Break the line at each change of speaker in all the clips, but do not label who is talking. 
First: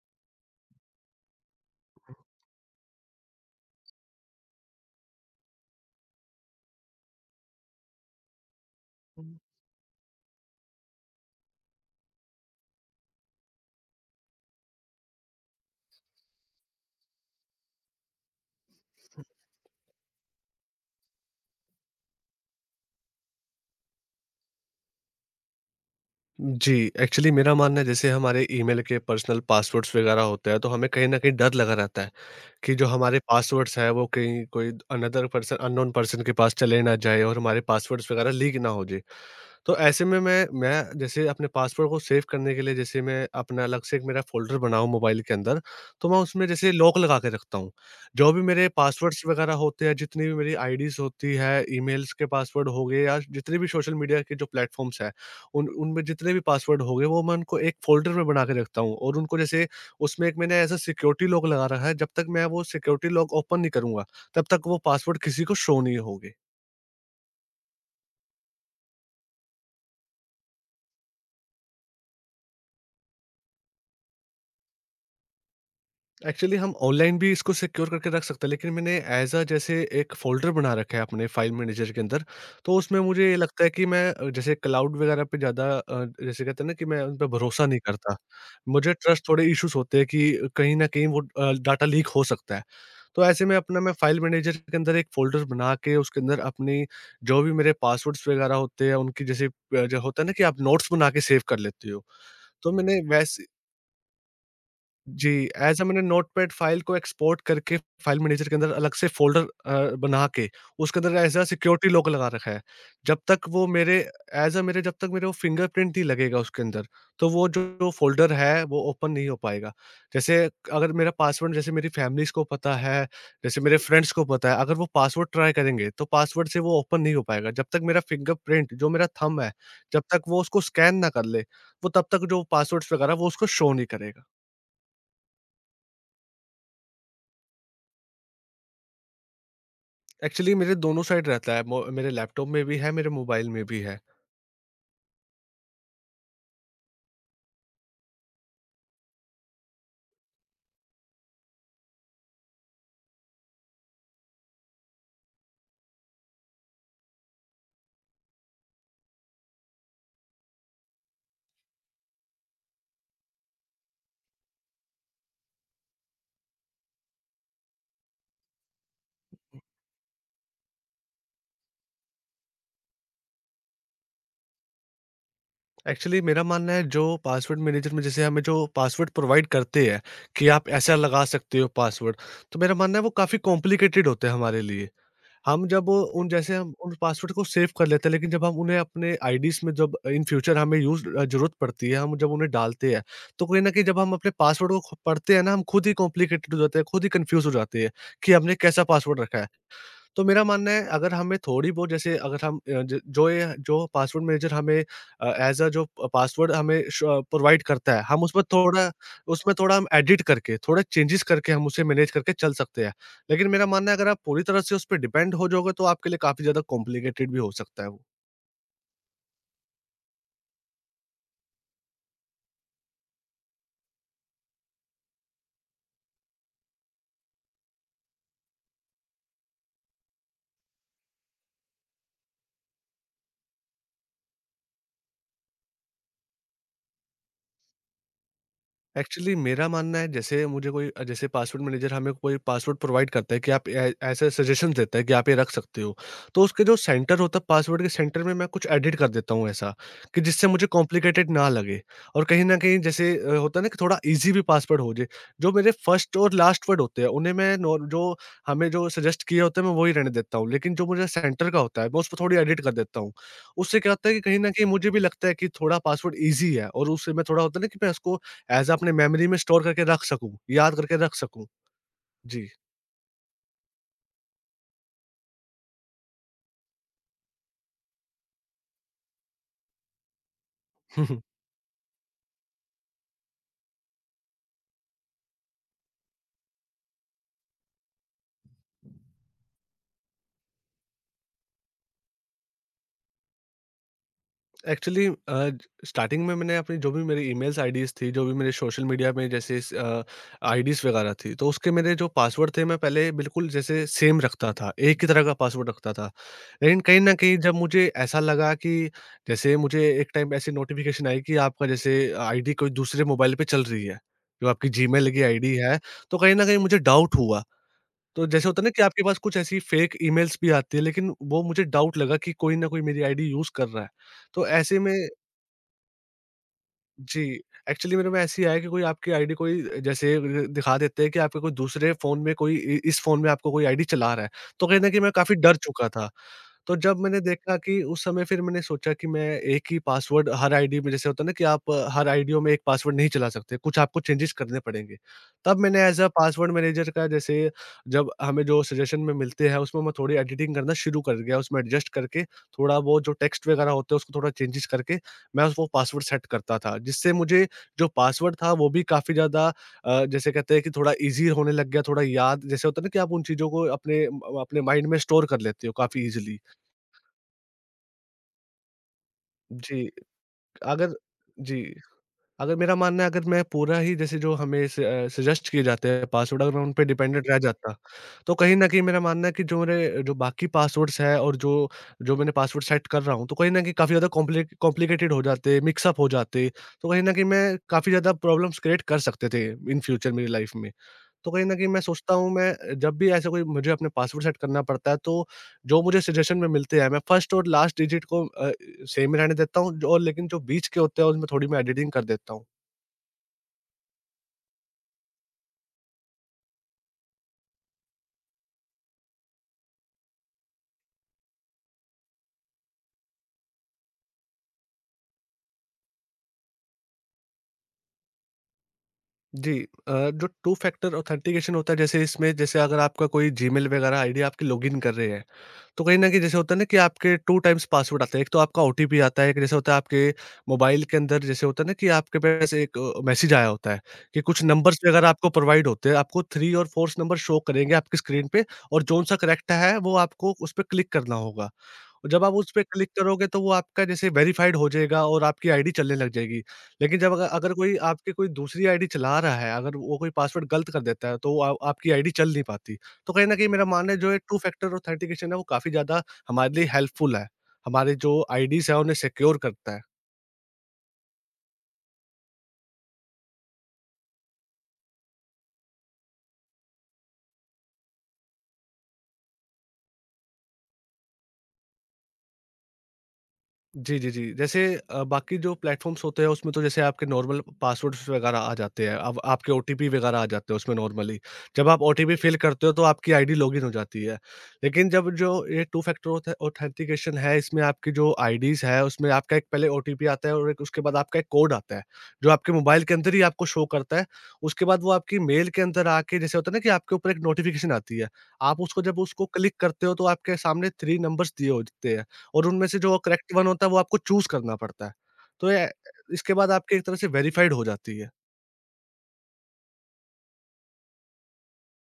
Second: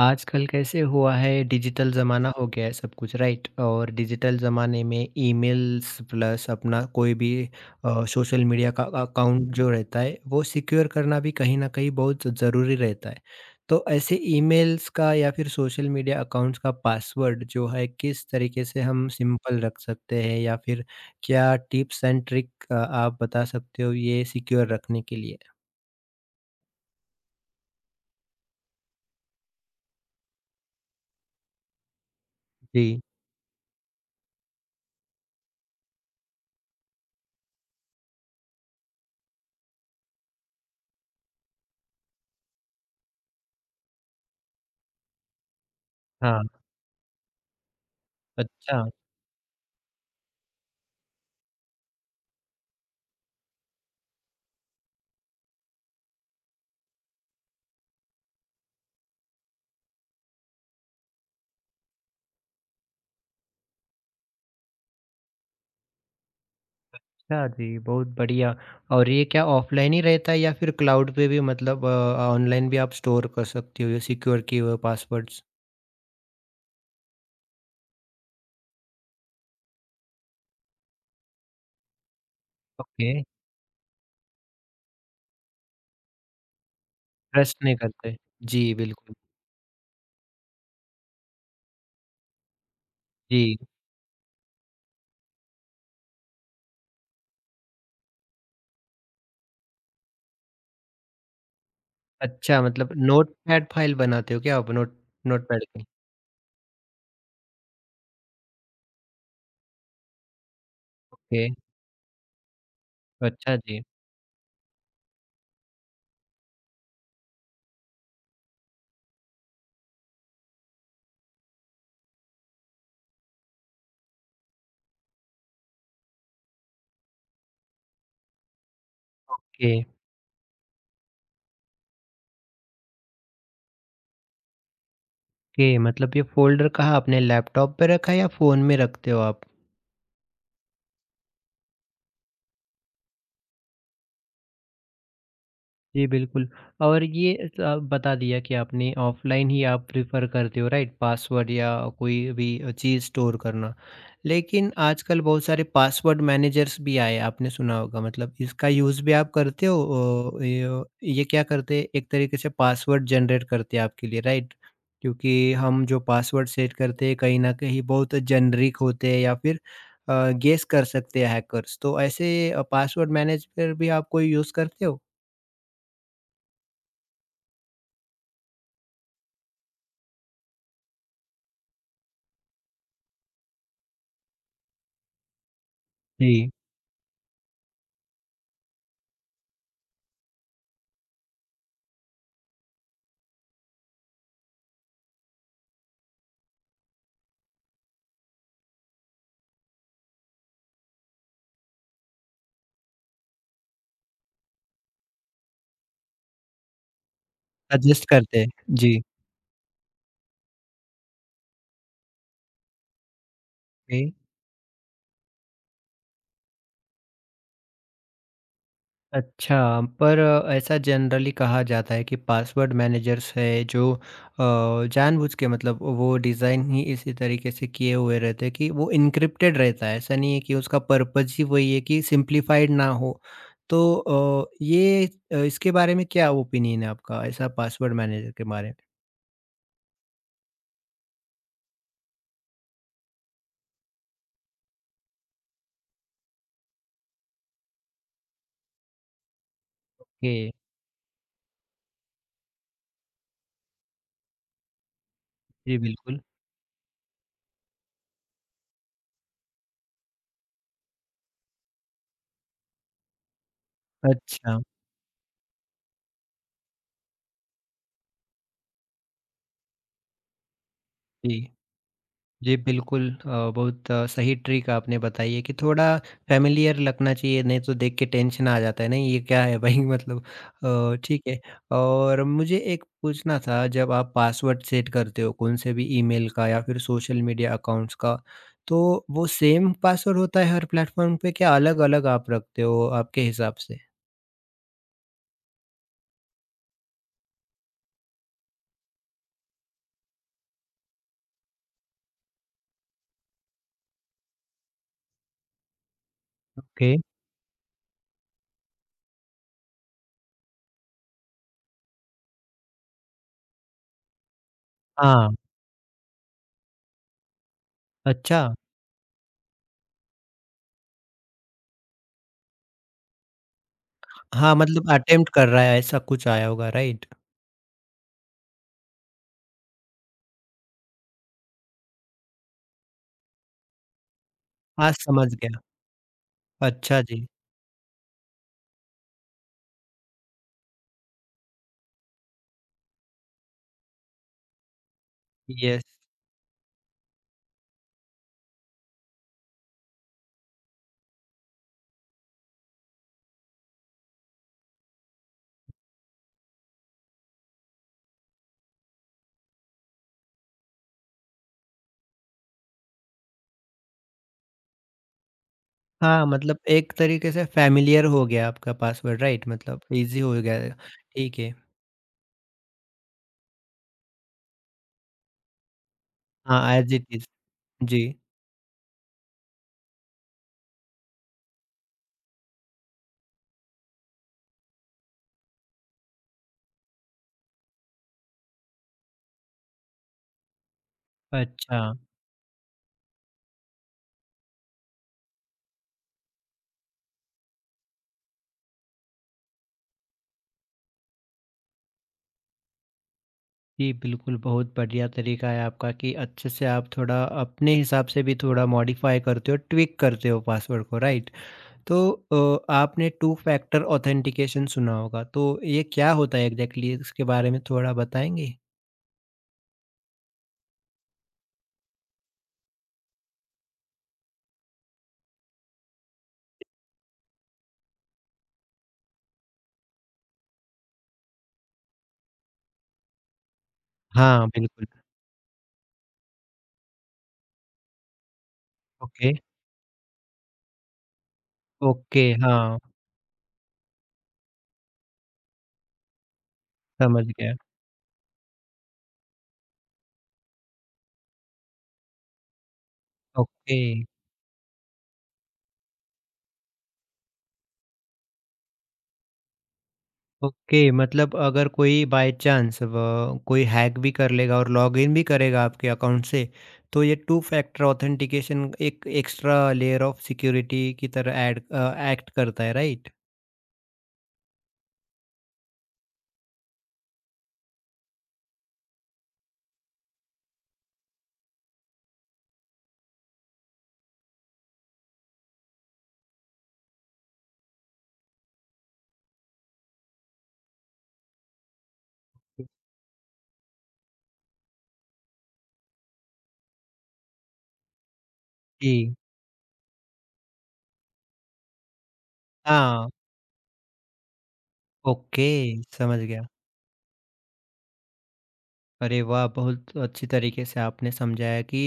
आजकल कैसे हुआ है डिजिटल ज़माना हो गया है सब कुछ राइट। और डिजिटल ज़माने में ईमेल्स प्लस अपना कोई भी सोशल मीडिया का
Mhm।
अकाउंट जो रहता है वो सिक्योर करना भी कहीं ना कहीं बहुत ज़रूरी रहता है। तो ऐसे ईमेल्स का या फिर सोशल मीडिया अकाउंट्स का पासवर्ड जो है किस तरीके से हम सिंपल रख सकते हैं, या फिर क्या टिप्स एंड ट्रिक आप बता सकते हो ये सिक्योर रखने के लिए?
जी, एक्चुअली मेरा मानना है जैसे हमारे ईमेल के पर्सनल पासवर्ड्स वगैरह होते हैं, तो हमें कहीं न कहीं डर लगा रहता है, कि जो
जी।
हमारे पासवर्ड्स हैं वो कहीं कोई अनदर पर्सन अननोन पर्सन के पास चले ना जाए और हमारे पासवर्ड्स वगैरह लीक ना हो जाए। तो ऐसे में मैं जैसे अपने पासवर्ड को सेव करने के लिए जैसे मैं अपना अलग से एक मेरा फ़ोल्डर बनाऊँ मोबाइल के अंदर, तो मैं उसमें
हाँ।
जैसे लॉक लगा के रखता हूँ। जो भी मेरे
अच्छा।
पासवर्ड्स वगैरह होते हैं, जितनी भी मेरी आईडीज़ होती है, ईमेल्स के पासवर्ड हो गए या जितने भी सोशल मीडिया के जो प्लेटफ़ॉर्म्स हैं, उन उनमें जितने भी पासवर्ड हो गए वो मैं उनको एक फ़ोल्डर में बना के रखता हूँ और उनको जैसे उसमें एक मैंने ऐसा सिक्योरिटी लॉक लगा रखा है, जब तक मैं वो सिक्योरिटी लॉक ओपन नहीं करूँगा, तब तक वो पासवर्ड किसी को शो नहीं होंगे।
अच्छा जी, बहुत बढ़िया। और ये क्या ऑफ़लाइन ही रहता है या फिर क्लाउड पे भी मतलब ऑनलाइन भी आप स्टोर कर सकते हो ये सिक्योर किए हुए पासवर्ड्स?
एक्चुअली हम ऑनलाइन भी इसको सिक्योर करके रख सकते हैं, लेकिन मैंने एज अ जैसे एक फ़ोल्डर बना रखा है अपने फ़ाइल मैनेजर के अंदर, तो उसमें
ओके,
मुझे ये लगता है कि मैं जैसे क्लाउड वगैरह पे ज़्यादा जैसे कहते हैं ना कि मैं उन पे
ट्रस्ट
भरोसा
नहीं
नहीं करता।
करते। जी,
मुझे
बिल्कुल।
ट्रस्ट थोड़े इश्यूज़ होते हैं कि कहीं न कहीं वो डाटा लीक हो सकता है। तो ऐसे में
जी,
अपना मैं फ़ाइल मैनेजर के अंदर एक फ़ोल्डर बना के उसके अंदर अपनी जो भी मेरे पासवर्ड्स वगैरह होते हैं उनकी जैसे जो होता है ना कि आप नोट्स बना के सेव कर लेते हो।
अच्छा
तो
मतलब
मैंने वैस
नोटपैड फ़ाइल बनाते हो क्या आप नोट
जी,
नोटपैड
ऐसा
की?
मैंने नोटपैड फ़ाइल को एक्सपोर्ट करके फ़ाइल मैनेजर के अंदर अलग से फ़ोल्डर बना के उसके अंदर as a
okay,
security lock लगा रखा है। जब तक
अच्छा
वो
जी।
मेरे ऐज़ अ मेरे जब तक मेरे वो फ़िंगरप्रिंट नहीं लगेगा उसके अंदर, तो वो जो फ़ोल्डर है वो ओपन नहीं हो पाएगा। जैसे अगर मेरा पासवर्ड जैसे मेरी फ़ैमिलीज़ को पता है, जैसे मेरे फ्रेंड्स को पता है, अगर वो पासवर्ड ट्राई करेंगे तो पासवर्ड से वो ओपन नहीं हो पाएगा। जब तक मेरा फ़िंगरप्रिंट जो मेरा थंब है,
ओके,
जब तक वो उसको स्कैन ना कर ले, वो तब तक जो पासवर्ड्स वगैरह वो उसको शो नहीं करेगा।
ओके मतलब ये फ़ोल्डर कहाँ आपने लैपटॉप पे रखा है या फ़ोन में रखते हो आप?
एक्चुअली मेरे दोनों साइड रहता है, मेरे लैपटॉप में भी है मेरे मोबाइल में भी है।
जी, बिल्कुल। और ये स आप बता दिया कि आपने ऑफ़लाइन ही आप प्रेफ़र करते हो राइट? पासवर्ड या कोई भी चीज़ स्टोर करना। लेकिन आजकल बहुत सारे पासवर्ड मैनेजर्स भी आए, आपने सुना होगा, मतलब इसका यूज़ भी आप करते हो? अ, य ये क्या करते हैं एक तरीके से पासवर्ड जनरेट करते हैं आपके लिए राइट? क्योंकि हम जो पासवर्ड सेट करते हैं कहीं न कहीं बहुत जेनेरिक होते हैं या फिर गेस कर सकते हैं हैकर्स। तो ऐसे पासवर्ड मैनेजर भी आप कोई यूज़ करते हो?
एक्चुअली मेरा मानना है जो पासवर्ड मैनेजर में जैसे हमें जो पासवर्ड प्रोवाइड करते हैं कि आप ऐसा लगा सकते हो पासवर्ड, तो मेरा मानना है वो काफ़ी कॉम्प्लिकेटेड होते हैं हमारे लिए। हम जब वो उन
जी।
जैसे हम उन पासवर्ड को सेव कर लेते हैं, लेकिन जब हम उन्हें अपने आईडीज में जब इन फ्यूचर हमें यूज जरूरत पड़ती है, हम जब उन्हें डालते हैं, तो कहीं ना कहीं जब हम अपने पासवर्ड को पढ़ते हैं ना, हम खुद ही कॉम्प्लिकेटेड हो जाते हैं, खुद ही कंफ्यूज हो जाते हैं कि हमने कैसा पासवर्ड रखा है। तो मेरा मानना है, अगर हमें थोड़ी बहुत जैसे, अगर हम अ, ज जो ये जो पासवर्ड मैनेजर हमें एज़ अ जो प पासवर्ड हमें श प्रोवाइड करता है,
सजेस्ट
हम
करते
उसमें
हैं।
थोड़ा
जी,
हम एडिट करके, थोड़ा चेंजेज़ करके हम उसे मैनेज करके चल सकते हैं। लेकिन मेरा मानना है, अगर
जी।
आप पूरी तरह से उस पे डिपेंड हो जाओगे, तो आपके लिए काफ़ी ज़्यादा कॉम्प्लिकेटेड भी हो सकता है वो।
अच्छा, पर ऐसा जनरली कहा जाता है कि पासवर्ड मैनेजर्स है जो जानबूझ के, मतलब वो डिज़ाइन ही इसी तरीके से किए हुए रहते हैं कि वो एन्क्रिप्टेड रहता है। ऐसा नहीं है कि उसका पर्पज़ ही वही है कि सिम्प्लीफाइड ना हो। तो इसके बारे में क्या ओपिनियन है आपका ऐसा पासवर्ड मैनेजर के बारे में?
एक्चुअली मेरा मानना है जैसे मुझे कोई जैसे पासवर्ड मैनेजर हमें कोई पासवर्ड प्रोवाइड करता है कि आप ऐसे सजेशन देता है कि आप ये रख सकते हो। तो उसके जो सेंटर होता है, पासवर्ड के सेंटर में मैं कुछ एडिट कर देता हूँ ऐसा, कि
ओके।
जिससे मुझे कॉम्प्लिकेटेड ना लगे, और कहीं ना कहीं जैसे होता है ना कि थोड़ा इजी भी पासवर्ड हो जाए। जो मेरे
जी,
फर्स्ट
बिल्कुल।
और लास्ट वर्ड होते हैं उन्हें मैं जो हमें जो सजेस्ट किया होता है मैं वही रहने देता हूँ, लेकिन जो मुझे सेंटर का होता है मैं उस पर थोड़ी एडिट कर देता हूँ। उससे क्या होता है कि कहीं ना
अच्छा,
कहीं मुझे भी लगता है कि थोड़ा पासवर्ड ईजी है, और उससे मैं थोड़ा होता है ना कि मैं उसको ऐज़ अ अपने मेमोरी में स्टोर करके रख सकूँ, याद करके रख सकूँ।
जी।
जी।
जी, बिल्कुल बहुत सही ट्रिक आपने बताई है कि थोड़ा फ़ैमिलियर लगना चाहिए, नहीं तो देख के टेंशन आ जाता है, नहीं ये क्या है भई मतलब ठीक है। और मुझे एक पूछना था, जब आप पासवर्ड सेट करते हो कौन से भी ईमेल का या फिर सोशल मीडिया अकाउंट्स का, तो वो सेम पासवर्ड होता है हर प्लेटफ़ॉर्म पे क्या, अलग-अलग आप रखते हो आपके हिसाब से?
एक्चुअली स्टार्टिंग में मैंने अपनी जो भी मेरी ईमेल्स आईडीज़ थी, जो भी मेरे सोशल मीडिया में जैसे आईडीज़ वगैरह थी, तो उसके मेरे जो पासवर्ड थे, मैं पहले बिल्कुल जैसे सेम रखता था, एक ही तरह का पासवर्ड रखता था। लेकिन
ओके,
कहीं न कहीं जब मुझे ऐसा लगा कि जैसे मुझे एक टाइम ऐसी नोटिफ़िकेशन आई कि आपका जैसे आईडी कोई दूसरे मोबाइल पे चल रही है, जो आपकी जीमेल की
हाँ,
आईडी है, तो कहीं न कहीं मुझे डाउट हुआ। तो
अच्छा।
जैसे होता है ना कि आपके पास कुछ ऐसी फेक ईमेल्स भी आती है, लेकिन वो मुझे डाउट लगा कि कोई ना कोई मेरी आईडी यूज़ कर रहा है। तो
हाँ,
ऐसे
मतलब
में
अटेम्प्ट कर रहा है ऐसा कुछ आया होगा राइट?
जी, एक्चुअली मेरे में ऐसे ही आया कि कोई आपकी आईडी कोई जैसे दिखा देते हैं कि आपके कोई दूसरे फ़ोन में कोई इ इस फ़ोन में आपको कोई आईडी चला रहा है। तो कहीं न
हाँ,
कहीं मैं
समझ
काफ़ी डर
गया।
चुका था। तो जब
अच्छा
मैंने
जी,
देखा कि उस समय फिर मैंने सोचा कि मैं एक ही पासवर्ड हर आईडी में जैसे होता है ना कि आप हर आईडियों में एक पासवर्ड नहीं चला सकते, कुछ आपको चेंजेस करने पड़ेंगे। तब मैंने
yes.
As a password manager का जैसे जब हमें जो सजेशन में मिलते हैं, उसमें मैं थोड़ी एडिटिंग करना शुरू कर गया, उसमें एडजस्ट करके थोड़ा बहुत जो टेक्स्ट वगैरह होते हैं, उसको थोड़ा चेंजेस करके मैं उसको पासवर्ड सेट करता था, जिससे मुझे जो पासवर्ड था वो भी काफ़ी ज़्यादा जैसे कहते हैं कि थोड़ा ईज़ी होने लग गया, थोड़ा याद जैसे होता है ना कि आप उन चीज़ों को अपने म अपने माइंड में स्टोर कर लेते हो काफ़ी
हाँ,
ईज़िली।
मतलब एक तरीके से फ़ैमिलियर हो गया आपका पासवर्ड राइट? मतलब
जी,
ईज़ी हो गया,
अगर
ठीक है।
जी, अगर मेरा मानना है, अगर मैं पूरा ही जैसे जो हमें सजेस्ट किए जाते हैं पासवर्ड, अगर मैं उन
हाँ,
पे
एज़ इट
डिपेंडेंट
इज़।
रह जाता,
जी।
तो कहीं न कहीं मेरा मानना है कि जो मेरे जो बाकी पासवर्ड्स हैं और जो जो मैंने पासवर्ड सेट कर रहा हूँ, तो कहीं न कहीं काफ़ी ज़्यादा कॉम्प्लिकेटेड हो जाते, मिक्स अप हो जाते, तो कहीं न कहीं मैं काफ़ी ज़्यादा प्रॉब्लम्स क्रिएट कर सकते थे इन फ्यूचर मेरी लाइफ़ में। तो कहीं न कहीं
अच्छा।
मैं सोचता हूँ, मैं जब भी ऐसा कोई मुझे अपने पासवर्ड सेट करना पड़ता है, तो जो मुझे सजेशन में मिलते हैं, मैं फर्स्ट और लास्ट डिजिट को सेम ही रहने देता हूँ, और लेकिन जो बीच के होते हैं उसमें थोड़ी मैं एडिटिंग कर देता हूँ।
जी, बिल्कुल, बहुत बढ़िया तरीका है आपका कि अच्छे से आप थोड़ा अपने हिसाब से भी थोड़ा मॉडिफ़ाई करते हो, ट्विक करते हो पासवर्ड को, राइट? तो आपने टू फैक्टर ऑथेंटिकेशन सुना होगा, तो ये क्या होता है एग्ज़ैक्टली? इसके बारे में थोड़ा बताएँगे?
जी, जो टू फैक्टर ऑथेंटिकेशन होता है जैसे इसमें जैसे अगर आपका कोई जीमेल वगैरह आईडी आपकी लॉगिन कर रहे हैं, तो कहीं न कहीं जैसे होता है ना कि आपके 2 टाइम्स पासवर्ड आता है। एक तो आपका ओटीपी आता है, एक जैसे होता है आपके मोबाइल के अंदर, जैसे होता है ना कि आपके पास एक मैसेज आया होता है कि कुछ
हाँ,
नंबर्स
बिल्कुल।
वगैरह आपको प्रोवाइड होते हैं। आपको 3 और 4th नंबर शो करेंगे आपकी स्क्रीन पे, और जौन-सा
ओके,
करेक्ट है वो आपको उस पे क्लिक करना होगा। और जब
ओके,
आप उस पे
हाँ,
क्लिक करोगे तो वो आपका जैसे वेरिफाइड हो जाएगा और आपकी आईडी चलने लग जाएगी। लेकिन जब
समझ
अगर अगर
गया।
कोई आपकी कोई दूसरी आईडी चला रहा है, अगर वो कोई पासवर्ड गलत कर देता है तो वो आ आपकी आईडी चल नहीं पाती। तो कहीं न कहीं मेरा
ओके।
मानना है जो ये टू फैक्टर ऑथेंटिकेशन है वो काफ़ी ज़्यादा हमारे लिए हेल्पफुल है। हमारे जो आईडीज़ हैं उन्हें सिक्योर करता है।
ओके मतलब अगर कोई बाय चांस कोई हैक भी कर लेगा और लॉगिन भी करेगा आपके अकाउंट से, तो ये टू फैक्टर ऑथेंटिकेशन एक एक्स्ट्रा लेयर ऑफ सिक्योरिटी की तरह ऐड एक्ट करता है राइट?
जी, जी, जी। जैसे बाकी जो प्लेटफ़ॉर्म्स होते हैं उसमें तो जैसे आपके नॉर्मल पासवर्ड्स वगैरह आ जाते हैं। अब आपके ओटीपी वगैरह आ जाते हैं उसमें नॉर्मली। जब आप ओटीपी फ़िल करते हो तो आपकी आईडी लॉगिन हो जाती है। लेकिन जब जो ये टू फैक्टर ऑथ ऑथेंटिकेशन है, इसमें आपकी जो आईडीज़ है उसमें आपका एक पहले ओटीपी आता है और एक उसके बाद आपका एक कोड आता है, जो आपके मोबाइल के अंदर ही आपको शो करता है। उसके बाद वो आपकी मेल के अंदर आके जैसे होता है ना कि आपके ऊपर एक नोटिफ़िकेशन आती है। आप उसको जब
जी।
उसको क्लिक करते हो तो आपके सामने 3 नंबर्स दिए होते हैं। और उनमें से जो
हाँ।
करेक्ट वन होता है वो आपको चूज़ करना पड़ता है।
ओके।
तो ए
समझ
इसके
गया।
बाद आपकी एक तरह से वेरिफाइड हो जाती है।
अरे वाह! बहुत अच्छी तरीके से आपने समझाया कि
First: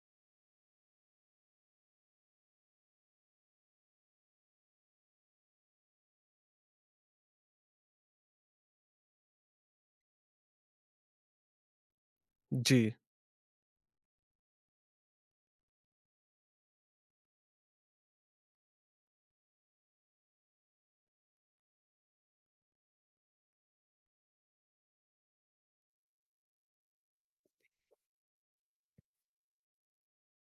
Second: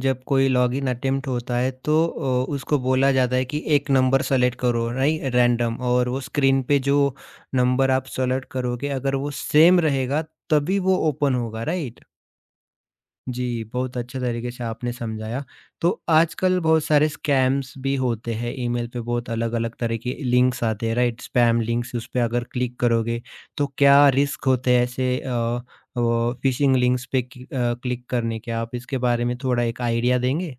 जब कोई लॉगिन अटेम्प्ट होता है तो उसको बोला जाता है कि एक नंबर सेलेक्ट करो राइट रैंडम, और वो स्क्रीन पे जो नंबर आप सेलेक्ट करोगे, अगर वो सेम रहेगा तभी वो ओपन होगा राइट?
जी।
जी, बहुत अच्छे तरीके से आपने समझाया। तो आजकल बहुत सारे स्कैम्स भी होते हैं, ईमेल पे बहुत अलग-अलग तरह के लिंक्स आते हैं, राइट? स्पैम लिंक्स, उस पे अगर क्लिक करोगे, तो क्या रिस्क होते हैं ऐसे वो फ़िशिंग लिंक्स पे कि क्लिक करने के? आप इसके बारे में थोड़ा एक आइडिया देंगे?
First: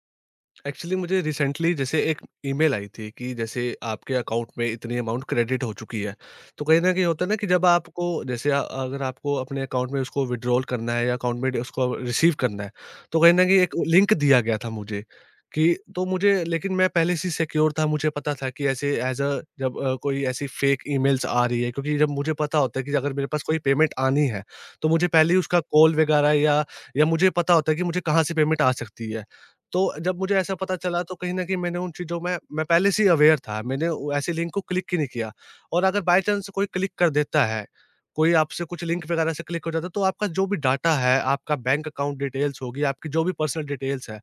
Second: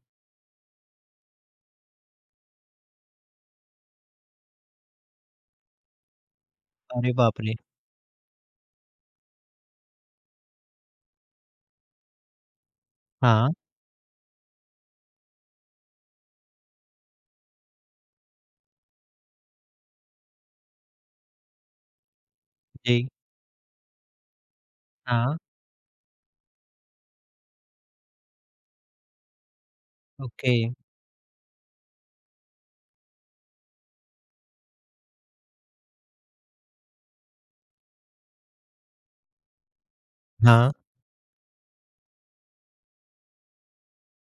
एक्चुअली मुझे रिसेंटली जैसे एक ईमेल आई थी कि जैसे आपके अकाउंट में इतनी अमाउंट क्रेडिट हो चुकी है। तो कहीं न कहीं
अरे
होता है ना
बाप
कि
रे!
जब आपको जैसे अगर आपको अपने अकाउंट में उसको विथड्रॉल करना है या अकाउंट में उसको रिसीव करना है, तो कहीं न
हाँ,
कहीं एक लिंक दिया गया था मुझे कि तो मुझे लेकिन मैं पहले से ही सिक्योर था, मुझे पता था कि ऐसे एज़ अ जब अ, कोई ऐसी फेक ईमेल्स आ रही है क्योंकि जब मुझे पता होता है कि
जी,
अगर मेरे पास कोई पेमेंट आनी है, तो मुझे पहले
हाँ,
ही उसका कॉल वगैरह या मुझे पता होता है कि मुझे कहाँ से पेमेंट आ सकती है। तो जब मुझे
ओके,
ऐसा पता चला तो कहीं न कहीं मैंने उन चीज़ों में मैं पहले से ही अवेयर था। मैंने वो ऐसे लिंक को क्लिक ही नहीं किया और अगर बाय चांस कोई क्लिक कर देता है, कोई आपसे कुछ लिंक वगैरह से क्लिक हो जाता है तो आपका जो भी
हाँ,
डाटा है, आपका बैंक अकाउंट डिटेल्स होगी, आपकी जो भी पर्सनल डिटेल्स है,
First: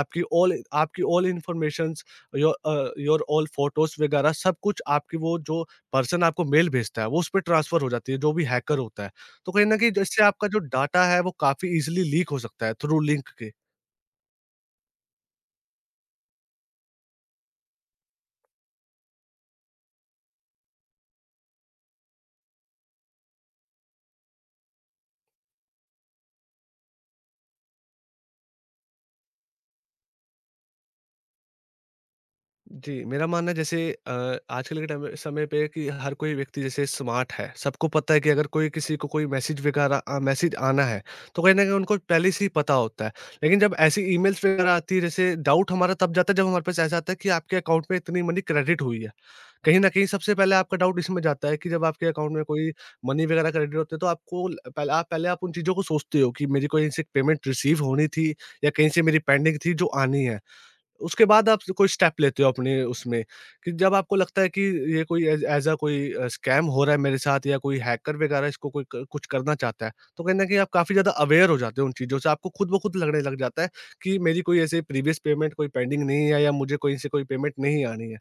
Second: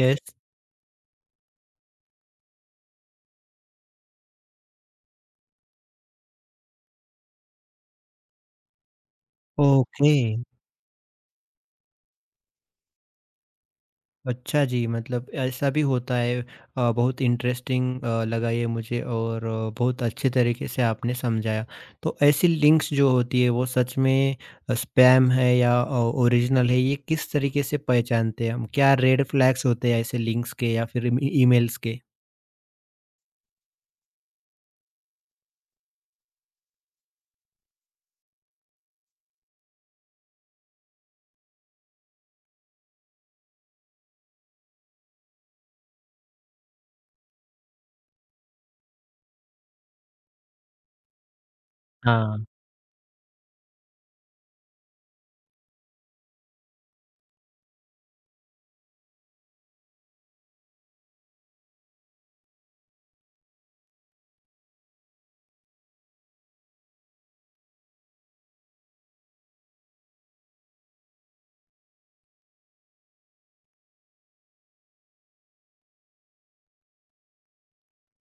यस,
ऑल आपकी all informations, your all photos वगैरह सब कुछ, आपकी वो जो पर्सन आपको मेल भेजता है, वो उस पे ट्रांसफ़र हो जाती है, जो भी हैकर होता है। तो कहीं न कहीं
ओके।
इससे आपका जो डाटा है वो काफ़ी ईज़िली लीक हो सकता है थ्रू लिंक के।
अच्छा जी, मतलब ऐसा भी होता है। बहुत इंटरेस्टिंग लगा ये मुझे, और बहुत अच्छे तरीके से आपने समझाया। तो ऐसी लिंक्स जो होती है वो सच में स्पैम है या ओरिजिनल है, ये किस तरीके से पहचानते हैं हम? क्या रेड फ्लैग्स होते हैं ऐसे लिंक्स के या फिर ई ईमेल्स के?
जी, मेरा मानना है जैसे आजकल के टाइम में, समय पे, कि हर कोई व्यक्ति जैसे स्मार्ट है। सबको पता है कि अगर कोई किसी को कोई मैसेज आना है, तो कहीं न कहीं उनको पहले से ही पता होता है। लेकिन जब ऐसी ईमेल्स वगैरह आती है, जैसे डाउट हमारा तब जाता है जब हमारे पास ऐसा आता है कि आपके अकाउंट में इतनी मनी क्रेडिट हुई है। कहीं न कहीं सबसे पहले आपका डाउट इसमें जाता है कि जब आपके अकाउंट में
हाँ।
कोई मनी वगैरह क्रेडिट होते है तो आपको ल पहले आप उन चीज़ों को सोचते हो कि मेरी कहीं से पेमेंट रिसीव होनी थी या कहीं से मेरी पेंडिंग थी जो आनी है। उसके बाद आप कोई स्टेप लेते हो अपने उसमें, कि जब आपको लगता है कि ये कोई एज अ कोई स्कैम हो रहा है मेरे साथ, या कोई हैकर वगैरह इसको कोई कुछ करना चाहता है, तो कहीं ना कहीं आप काफ़ी ज़्यादा अवेयर हो जाते हो उन चीज़ों से, आपको खुद ब खुद लगने लग जाता है कि मेरी कोई ऐसे प्रीवियस पेमेंट, कोई पेंडिंग नहीं है, या मुझे कोई से कोई पेमेंट नहीं आनी है,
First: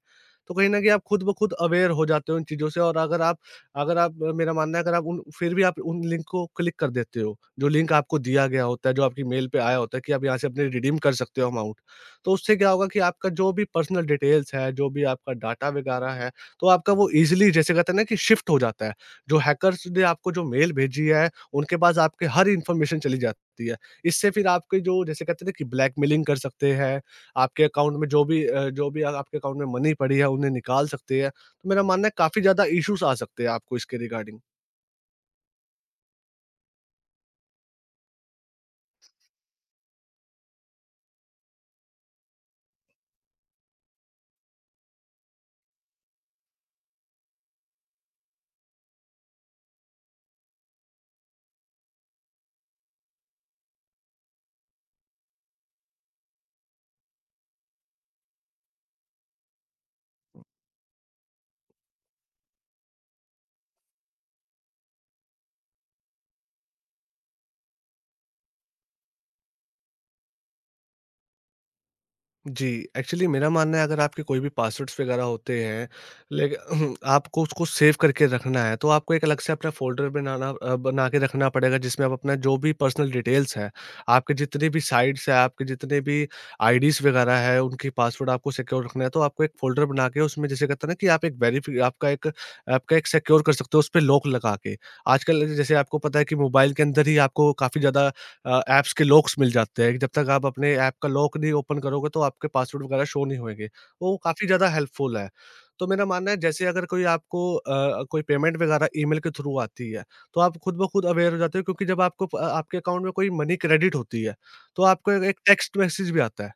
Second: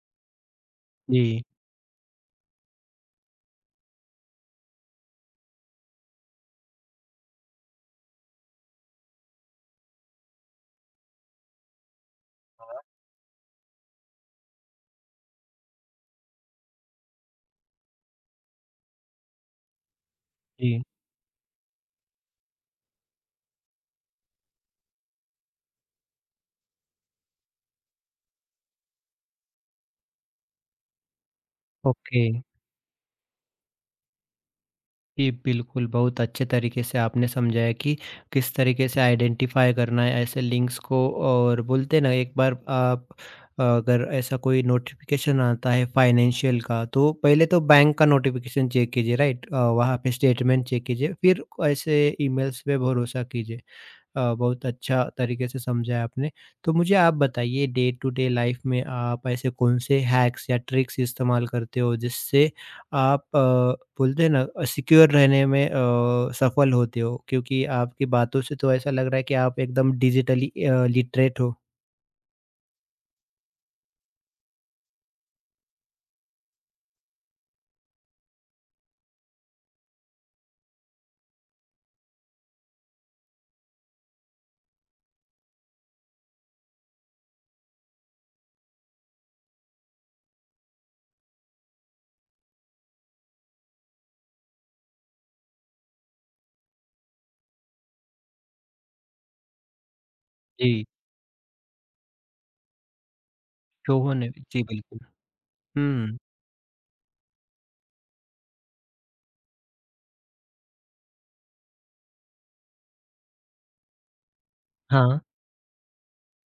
तो कहीं ना कहीं आप खुद ब
जी,
खुद अवेयर हो जाते हो उन चीज़ों से। और अगर आप मेरा मानना है, अगर आप उन फिर भी आप उन लिंक को क्लिक कर देते हो, जो लिंक आपको दिया गया होता है, जो आपकी मेल पे आया होता है कि आप यहाँ से अपने रिडीम कर सकते हो अमाउंट, तो उससे क्या होगा कि आपका जो भी पर्सनल डिटेल्स है, जो भी आपका डाटा वगैरह है, तो आपका वो ईज़िली, जैसे कहते हैं ना, कि शिफ्ट हो जाता है। जो हैकर्स ने आपको जो मेल
जी।
भेजी है, उनके पास आपकी हर इन्फॉर्मेशन चली जाती है। इससे फिर आपके जो जैसे कहते हैं ना, कि ब्लैकमेलिंग कर सकते हैं, आपके अकाउंट में जो भी अ, आपके अकाउंट में मनी पड़ी है, उन्हें निकाल सकते हैं। तो मेरा मानना है
ओके।
काफ़ी ज़्यादा इश्यूज़ आ सकते हैं आपको इसके रिगार्डिंग।
जी, बिल्कुल, बहुत अच्छे तरीके से आपने समझाया कि किस तरीके से आइडेंटिफ़ाई करना है ऐसे लिंक्स को। और बोलते हैं ना, एक बार आप अगर ऐसा कोई नोटिफ़िकेशन आता है फ़ाइनेंशियल का, तो पहले तो बैंक का नोटिफ़िकेशन चेक कीजिए राइट? वहाँ पे स्टेटमेंट चेक कीजिए फिर ऐसे ईमेल्स पे भरोसा कीजिए। बहुत अच्छा तरीके से समझा है आपने। तो मुझे आप बताइए डे टू डे लाइफ़ में आप ऐसे कौन से हैक्स या ट्रिक्स इस्तेमाल करते हो जिससे आप बोलते हैं ना सिक्योर रहने में सफल होते हो? क्योंकि आपकी बातों से तो ऐसा लग रहा है कि आप एकदम डिजिटली लिटरेट हो।
जी, एक्चुअली मेरा मानना है अगर आपके कोई भी पासवर्ड्स वगैरह होते हैं, लेक आपको उसको सेव करके रखना है, तो आपको एक अलग से अपना फ़ोल्डर बना के रखना पड़ेगा, जिसमें आप अपना जो भी पर्सनल डिटेल्स है, आपके जितने भी साइट्स हैं, आपके जितने भी आईडीज़ वगैरह हैं, उनकी पासवर्ड आपको सिक्योर रखना है, तो आपको एक फ़ोल्डर बना के उसमें, जैसे कहते हैं ना, कि आप एक वेरिफ़ि आपका एक सिक्योर कर सकते हो, उसपे लॉक लगा के। आजकल जैसे आपको पता है कि मोबाइल के अंदर ही आपको काफ़ी ज़्यादा ऐप्स के लॉक्स मिल जाते हैं, जब तक आप अपने
जी,
ऐप का लॉक नहीं ओपन करोगे तो आपके पासवर्ड वगैरह शो नहीं होएँगे। वो
शोभन है।
काफ़ी
जी,
ज़्यादा
बिल्कुल।
हेल्पफुल है। तो मेरा
हुँ।
मानना है, जैसे अगर कोई आपको कोई पेमेंट वगैरह ईमेल के थ्रू आती है, तो आप खुद ब खुद अवेयर हो जाते हो, क्योंकि जब आपको प आपके अकाउंट में कोई मनी क्रेडिट होती है, तो आपको
हाँ।
एक टेक्स्ट मैसेज भी आता है,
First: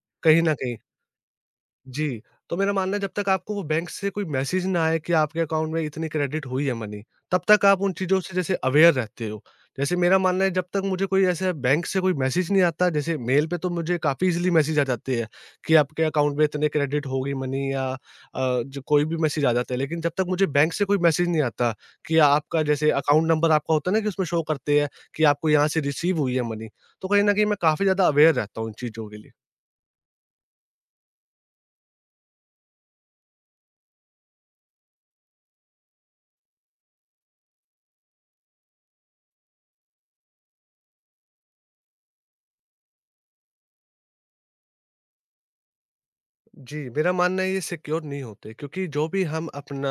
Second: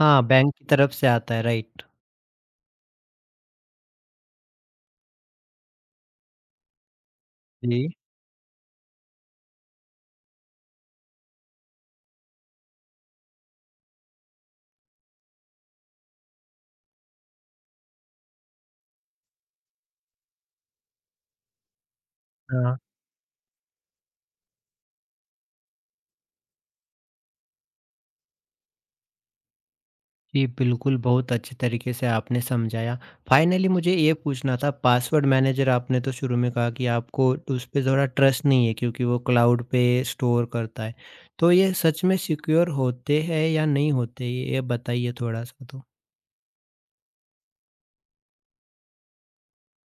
हाँ,
कहीं न
बैंक की
कहीं।
तरफ से आता है, राइट।
जी, तो मेरा मानना है, जब तक आपको वो बैंक से कोई मैसेज ना आए कि आपके अकाउंट में इतनी क्रेडिट हुई है मनी, तब तक आप
जी।
उन चीज़ों से जैसे अवेयर रहते हो। जैसे मेरा मानना है, जब तक मुझे कोई ऐसे बैंक से कोई मैसेज नहीं आता, जैसे मेल पे तो मुझे काफ़ी ईज़िली मैसेज आ जाते हैं कि आपके अकाउंट में इतने क्रेडिट हो गई मनी, या जो कोई भी मैसेज आ जाता है। लेकिन जब तक मुझे बैंक से कोई मैसेज नहीं आता कि आपका
हाँ।
जैसे अकाउंट नंबर आपका होता है ना, कि उसमें शो करते हैं कि आपको यहाँ से रिसीव हुई है मनी, तो कहीं न कहीं मैं काफ़ी ज़्यादा अवेयर रहता हूँ इन चीज़ों के लिए।
जी, बिल्कुल, बहुत अच्छे तरीके से आपने समझाया। फाइनली मुझे ये पूछना था, पासवर्ड मैनेजर आपने तो शुरू में कहा कि आपको उस पे ज़रा ट्रस्ट नहीं है क्योंकि वो क्लाउड पे स्टोर करता है। तो ये सच में सिक्योर होते हैं या नहीं होते? ये बताइए थोड़ा-सा तो?
जी, मेरा मानना है ये सिक्योर नहीं होते, क्योंकि जो भी हम अपना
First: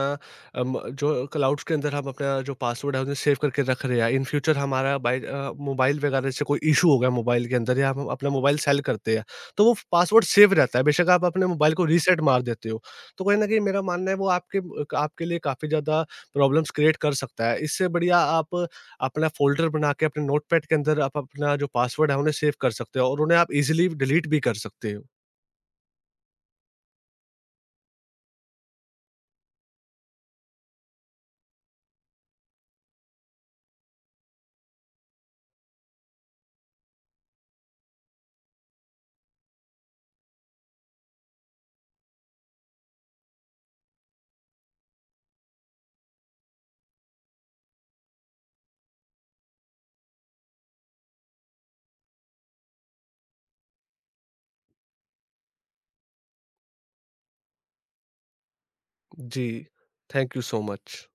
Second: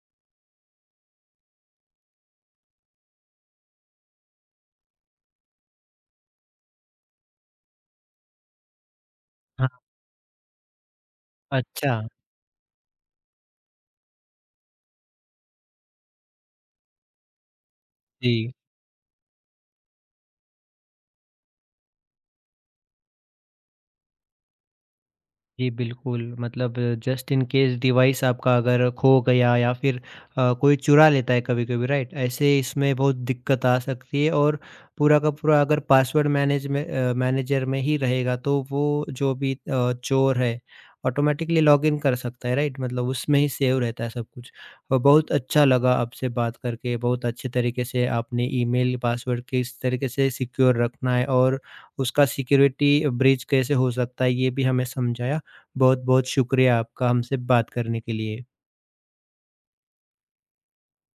जो क्लाउड्स के अंदर हम अपना जो पासवर्ड है उन्हें सेव करके रख रहे हैं, इन फ्यूचर हमारा मोबाइल वगैरह से कोई इशू हो गया मोबाइल के अंदर, या हम अपना मोबाइल सेल करते हैं, तो वो
हाँ।
पासवर्ड सेव रहता है, बेशक आप अपने मोबाइल को
अच्छा,
रीसेट मार देते हो। तो कहीं न कहीं मेरा मानना है वो आपके लिए काफ़ी ज़्यादा प्रॉब्लम्स क्रिएट कर सकता है। इससे बढ़िया
जी।
आप अपना फ़ोल्डर बना के अपने नोटपैड के अंदर आप अपना जो पासवर्ड है उन्हें सेव कर सकते हो, और उन्हें आप ईज़िली डिलीट भी कर सकते हो।
जी, बिल्कुल। मतलब जस्ट इन केस डिवाइस आपका अगर खो गया या फिर कोई चुरा लेता है कभी-कभी राइट? ऐसे इसमें बहुत दिक्कत आ सकती है, और पूरा का पूरा अगर पासवर्ड मैनेज में मैनेजर में ही रहेगा तो वो जो भी चोर है ऑटोमेटिकली लॉगिन कर सकता है राइट? मतलब उसमें ही सेव रहता है सब कुछ। बहुत अच्छा लगा आपसे बात करके, बहुत अच्छे तरीके से आपने ईमेल पासवर्ड किस तरीके से सिक्योर रखना है और उसका सिक्योरिटी ब्रीच कैसे हो सकता है ये भी हमें समझाया। बहुत-बहुत शुक्रिया आपका हमसे बात करने के लिए।
Ji, thank you so much.